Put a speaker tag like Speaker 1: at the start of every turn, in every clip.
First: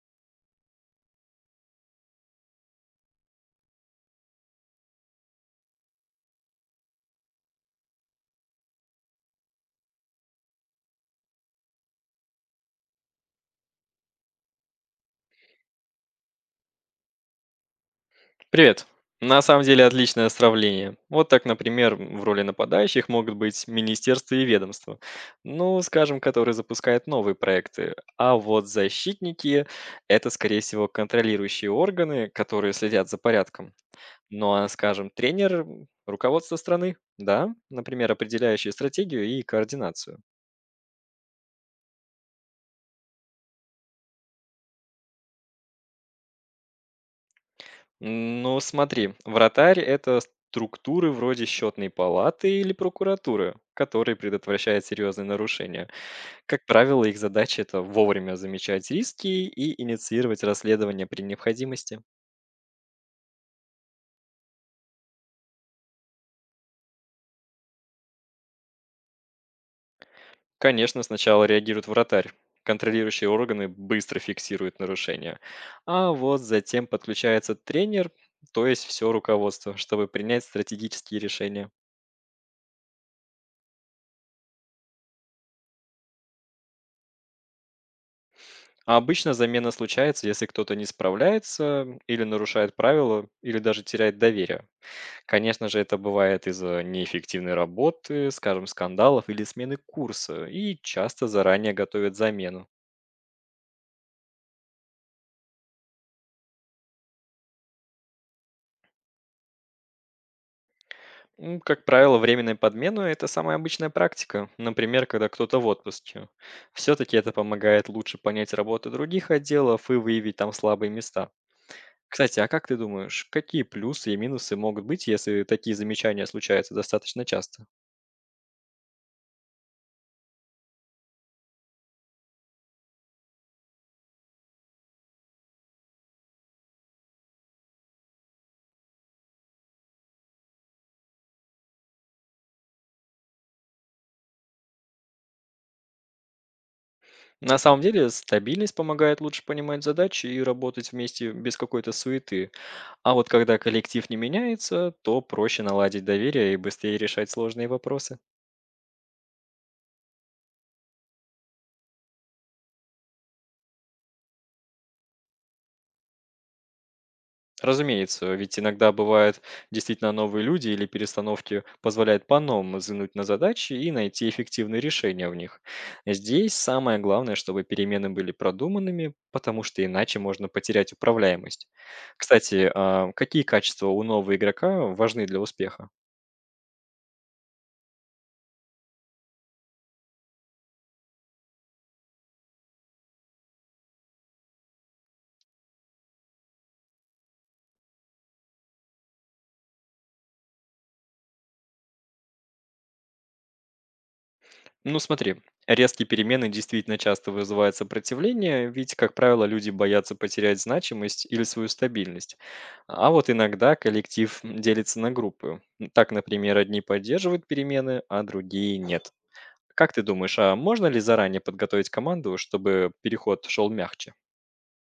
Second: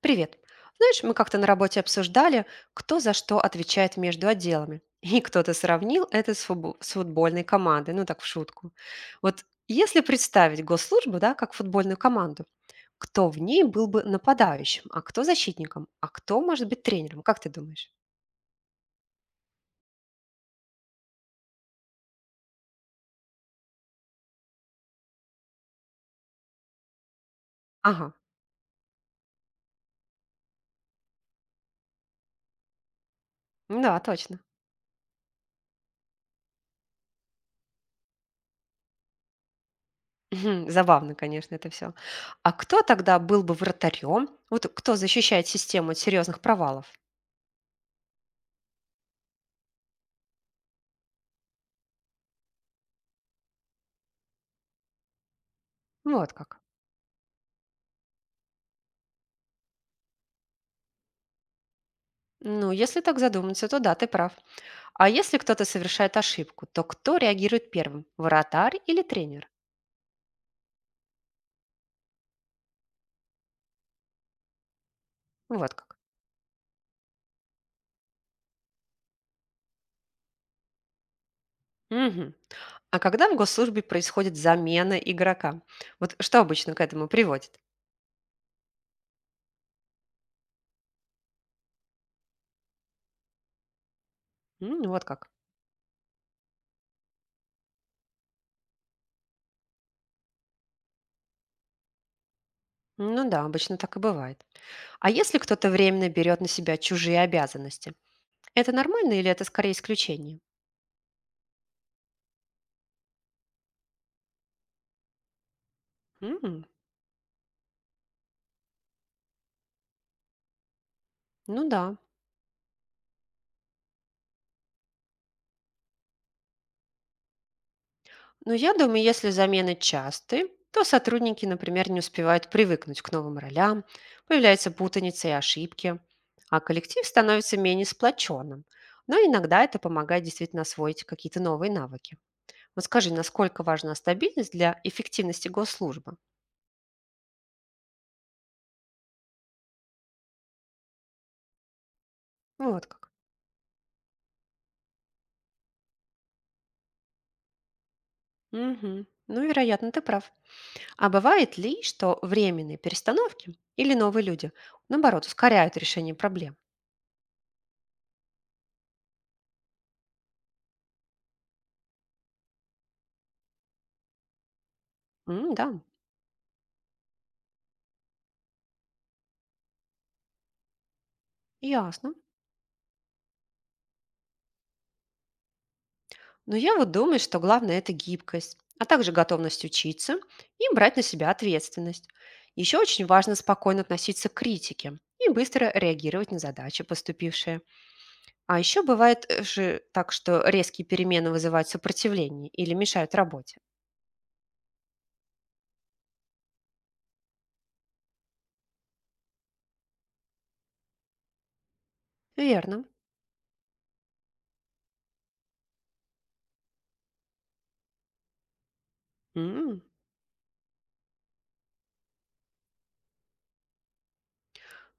Speaker 1: Привет. Знаешь, мы как-то на работе обсуждали, кто за что отвечает между отделами. И кто-то сравнил это с футбольной командой, ну так в шутку. Вот если представить госслужбу, да, как футбольную команду, кто в ней был бы нападающим, а кто защитником, а кто может быть тренером, как ты думаешь?
Speaker 2: Привет. На самом деле отличное сравнение. Вот так, например, в роли нападающих могут быть министерства и ведомства, ну, скажем, которые запускают новые проекты.
Speaker 1: Ага,
Speaker 2: А вот защитники– это, скорее всего, контролирующие органы, которые следят за порядком.
Speaker 1: ну да, точно.
Speaker 2: Ну а, скажем, тренер– руководство страны, да, например, определяющие стратегию и координацию.
Speaker 1: Мгм. Забавно, конечно, это все. А кто тогда был бы вратарем? Вот кто защищает систему от серьезных провалов?
Speaker 2: Ну смотри, вратарь– это структуры вроде счетной палаты или прокуратуры, которые предотвращают серьезные нарушения.
Speaker 1: Вот как.
Speaker 2: Как правило, их задача– это вовремя замечать риски и инициировать расследование при необходимости.
Speaker 1: Ну, если так задуматься, то да, ты прав. А если кто-то совершает ошибку, то кто реагирует первым? Вратарь или тренер?
Speaker 2: Конечно, сначала реагирует вратарь. Контролирующие органы быстро фиксируют нарушения.
Speaker 1: Вот как.
Speaker 2: А вот затем подключается тренер, то есть все руководство, чтобы принять стратегические решения.
Speaker 1: Мгм. А когда в госслужбе происходит замена игрока? Вот что обычно к этому приводит?
Speaker 2: А обычно замена случается, если кто-то не справляется или нарушает правила, или даже теряет доверие.
Speaker 1: М, вот как.
Speaker 2: Конечно же, это бывает из-за неэффективной работы, скажем, скандалов или смены курса, и часто заранее готовят замену.
Speaker 1: Ну да, обычно так и бывает. А если кто-то временно берет на себя чужие обязанности? Это нормально или это скорее исключение?
Speaker 2: Как правило, временная подмена– это самая обычная практика, например, когда кто-то в отпуске.
Speaker 1: М.
Speaker 2: Все-таки это помогает лучше понять работу других отделов и выявить там слабые места.
Speaker 1: Ну да.
Speaker 2: Кстати, а как ты думаешь, какие плюсы и минусы могут быть, если такие замечания случаются достаточно часто?
Speaker 1: Но я думаю, если замены часты, то сотрудники, например, не успевают привыкнуть к новым ролям, появляются путаницы и ошибки, а коллектив становится менее сплоченным. Но иногда это помогает действительно освоить какие-то новые навыки. Вот скажи, насколько важна стабильность для эффективности госслужбы?
Speaker 2: На самом деле, стабильность помогает лучше понимать задачи и работать вместе без какой-то суеты.
Speaker 1: Вот как.
Speaker 2: А вот когда коллектив не меняется, то проще наладить доверие и быстрее решать сложные вопросы.
Speaker 1: Мгм. Ну, вероятно, ты прав. А бывает ли, что временные перестановки или новые люди, наоборот, ускоряют решение проблем?
Speaker 2: Разумеется, ведь иногда бывают действительно новые люди или перестановки позволяют по-новому взглянуть на задачи и найти эффективные решения в
Speaker 1: М,
Speaker 2: них.
Speaker 1: да,
Speaker 2: Здесь самое главное, чтобы перемены были продуманными, потому что иначе можно потерять управляемость.
Speaker 1: ясно.
Speaker 2: Кстати, а какие качества у нового игрока важны для успеха?
Speaker 1: Но я вот думаю, что главное– это гибкость, а также готовность учиться и брать на себя ответственность. Еще очень важно спокойно относиться к критике и быстро реагировать на задачи, поступившие. А еще бывает же так, что резкие перемены вызывают сопротивление или мешают работе.
Speaker 2: Ну смотри, резкие перемены действительно часто вызывают сопротивление, ведь, как правило, люди боятся потерять значимость или свою стабильность.
Speaker 1: Верно.
Speaker 2: А вот иногда коллектив делится на группы. Так, например, одни поддерживают перемены, а другие нет.
Speaker 1: М.
Speaker 2: Как ты думаешь, а можно ли заранее подготовить команду, чтобы переход шел мягче?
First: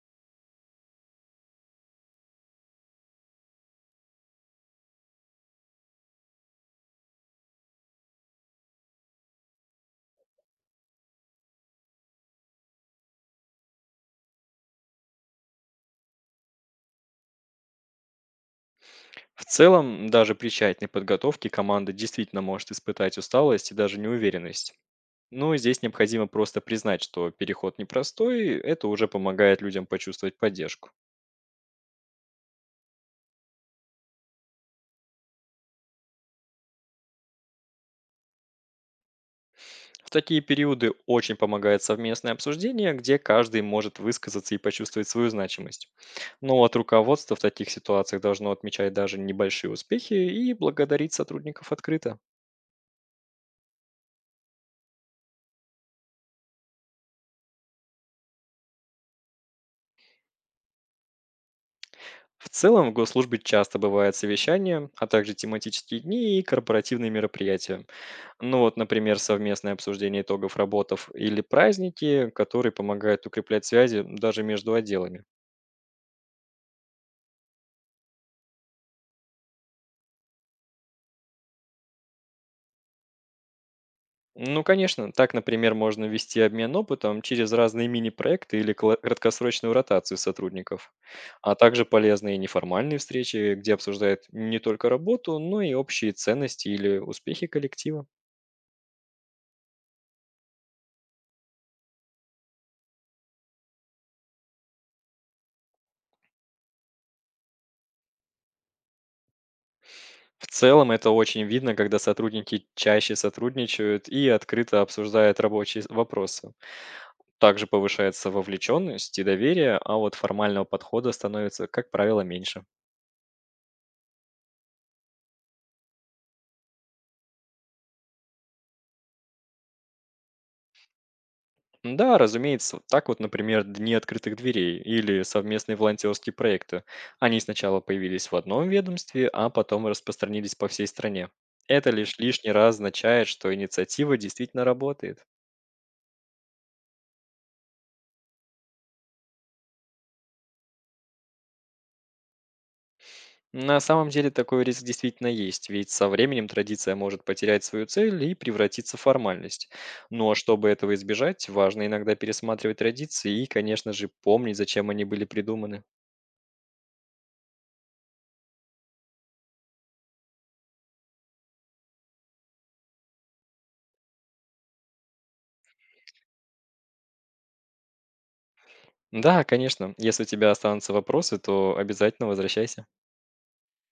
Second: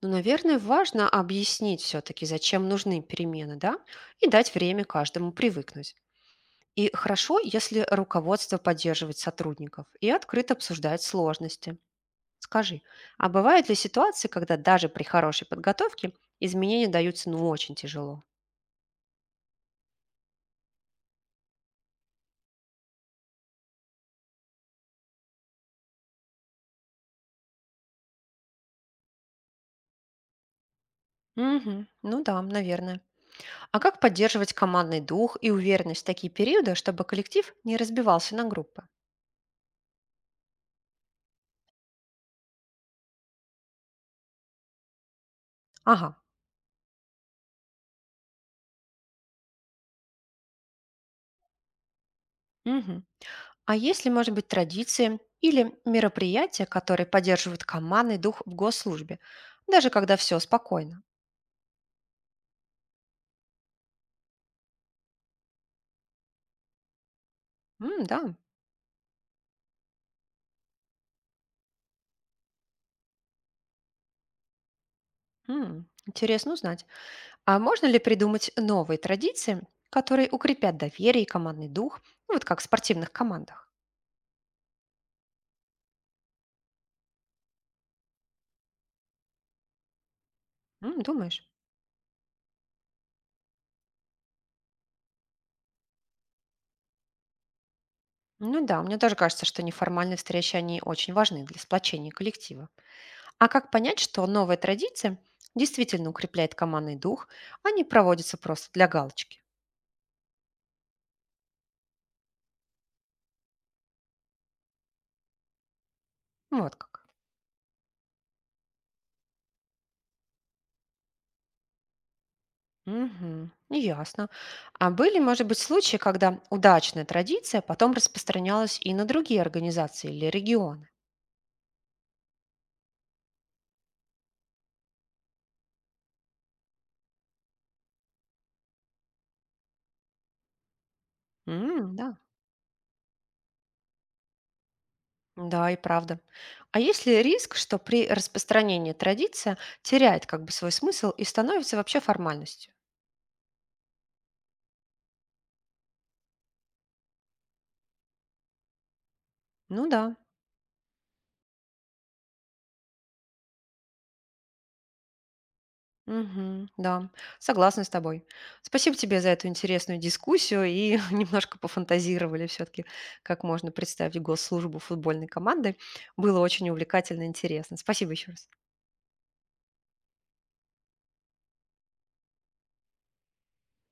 Speaker 1: Но, наверное, важно объяснить все-таки, зачем нужны перемены, да, и дать время каждому привыкнуть. И хорошо, если руководство поддерживает сотрудников и открыто обсуждает сложности. Скажи, а бывают ли ситуации, когда даже при хорошей подготовке изменения даются ну очень тяжело?
Speaker 2: В целом, даже при тщательной подготовке команда действительно может испытать усталость и даже неуверенность. Но здесь необходимо просто признать, что переход непростой, это уже помогает людям почувствовать поддержку.
Speaker 1: Мгм. Ну да, наверное. А как поддерживать командный дух и уверенность в такие периоды, чтобы коллектив не разбивался на группы?
Speaker 2: В такие периоды очень помогает совместное обсуждение, где каждый может высказаться и почувствовать свою значимость.
Speaker 1: Ага.
Speaker 2: Но от руководства в таких ситуациях должно отмечать даже небольшие успехи и благодарить сотрудников открыто.
Speaker 1: Мгм. А есть ли, может быть, традиции или мероприятия, которые поддерживают командный дух в госслужбе, даже когда все спокойно?
Speaker 2: В целом, в госслужбе часто бывают совещания, а также тематические дни и корпоративные мероприятия.
Speaker 1: М, да.
Speaker 2: Ну вот, например, совместное обсуждение итогов работов или праздники, которые помогают укреплять связи даже между отделами.
Speaker 1: М, интересно узнать. А можно ли придумать новые традиции, которые укрепят доверие и командный дух, ну, вот как в спортивных командах?
Speaker 2: Ну, конечно, так, например, можно вести обмен опытом через разные мини-проекты или краткосрочную ротацию сотрудников.
Speaker 1: М, думаешь?
Speaker 2: А также полезные неформальные встречи, где обсуждают не только работу, но и общие ценности или успехи коллектива.
Speaker 1: Ну да, мне тоже кажется, что неформальные встречи, они очень важны для сплочения коллектива. А как понять, что новая традиция действительно укрепляет командный дух, а не проводится просто для галочки?
Speaker 2: В целом это очень видно, когда сотрудники чаще сотрудничают и открыто обсуждают рабочие вопросы.
Speaker 1: Вот как.
Speaker 2: Также повышается вовлеченность и доверие, а вот формального подхода становится, как правило, меньше.
Speaker 1: Угу, ясно. А были, может быть, случаи, когда удачная традиция потом распространялась и на другие организации или регионы?
Speaker 2: Да, разумеется, так вот, например, дни открытых дверей или совместные волонтерские проекты. Они сначала появились в одном ведомстве, а потом распространились по всей стране. Это
Speaker 1: М, да.
Speaker 2: лишь лишний раз означает, что инициатива действительно работает.
Speaker 1: Да, и правда. А есть ли риск, что при распространении традиция теряет как бы свой смысл и становится вообще формальностью?
Speaker 2: На самом деле такой риск действительно есть, ведь со временем традиция может потерять свою цель и превратиться в формальность.
Speaker 1: Ну да.
Speaker 2: Но чтобы этого избежать, важно иногда пересматривать традиции и, конечно же, помнить, зачем они были придуманы.
Speaker 1: Мгм, да, согласна с тобой. Спасибо тебе за эту интересную дискуссию и немножко пофантазировали все-таки, как можно представить госслужбу футбольной команды. Было очень увлекательно и интересно. Спасибо еще раз.
Speaker 2: Да, конечно, если у тебя останутся вопросы, то обязательно возвращайся.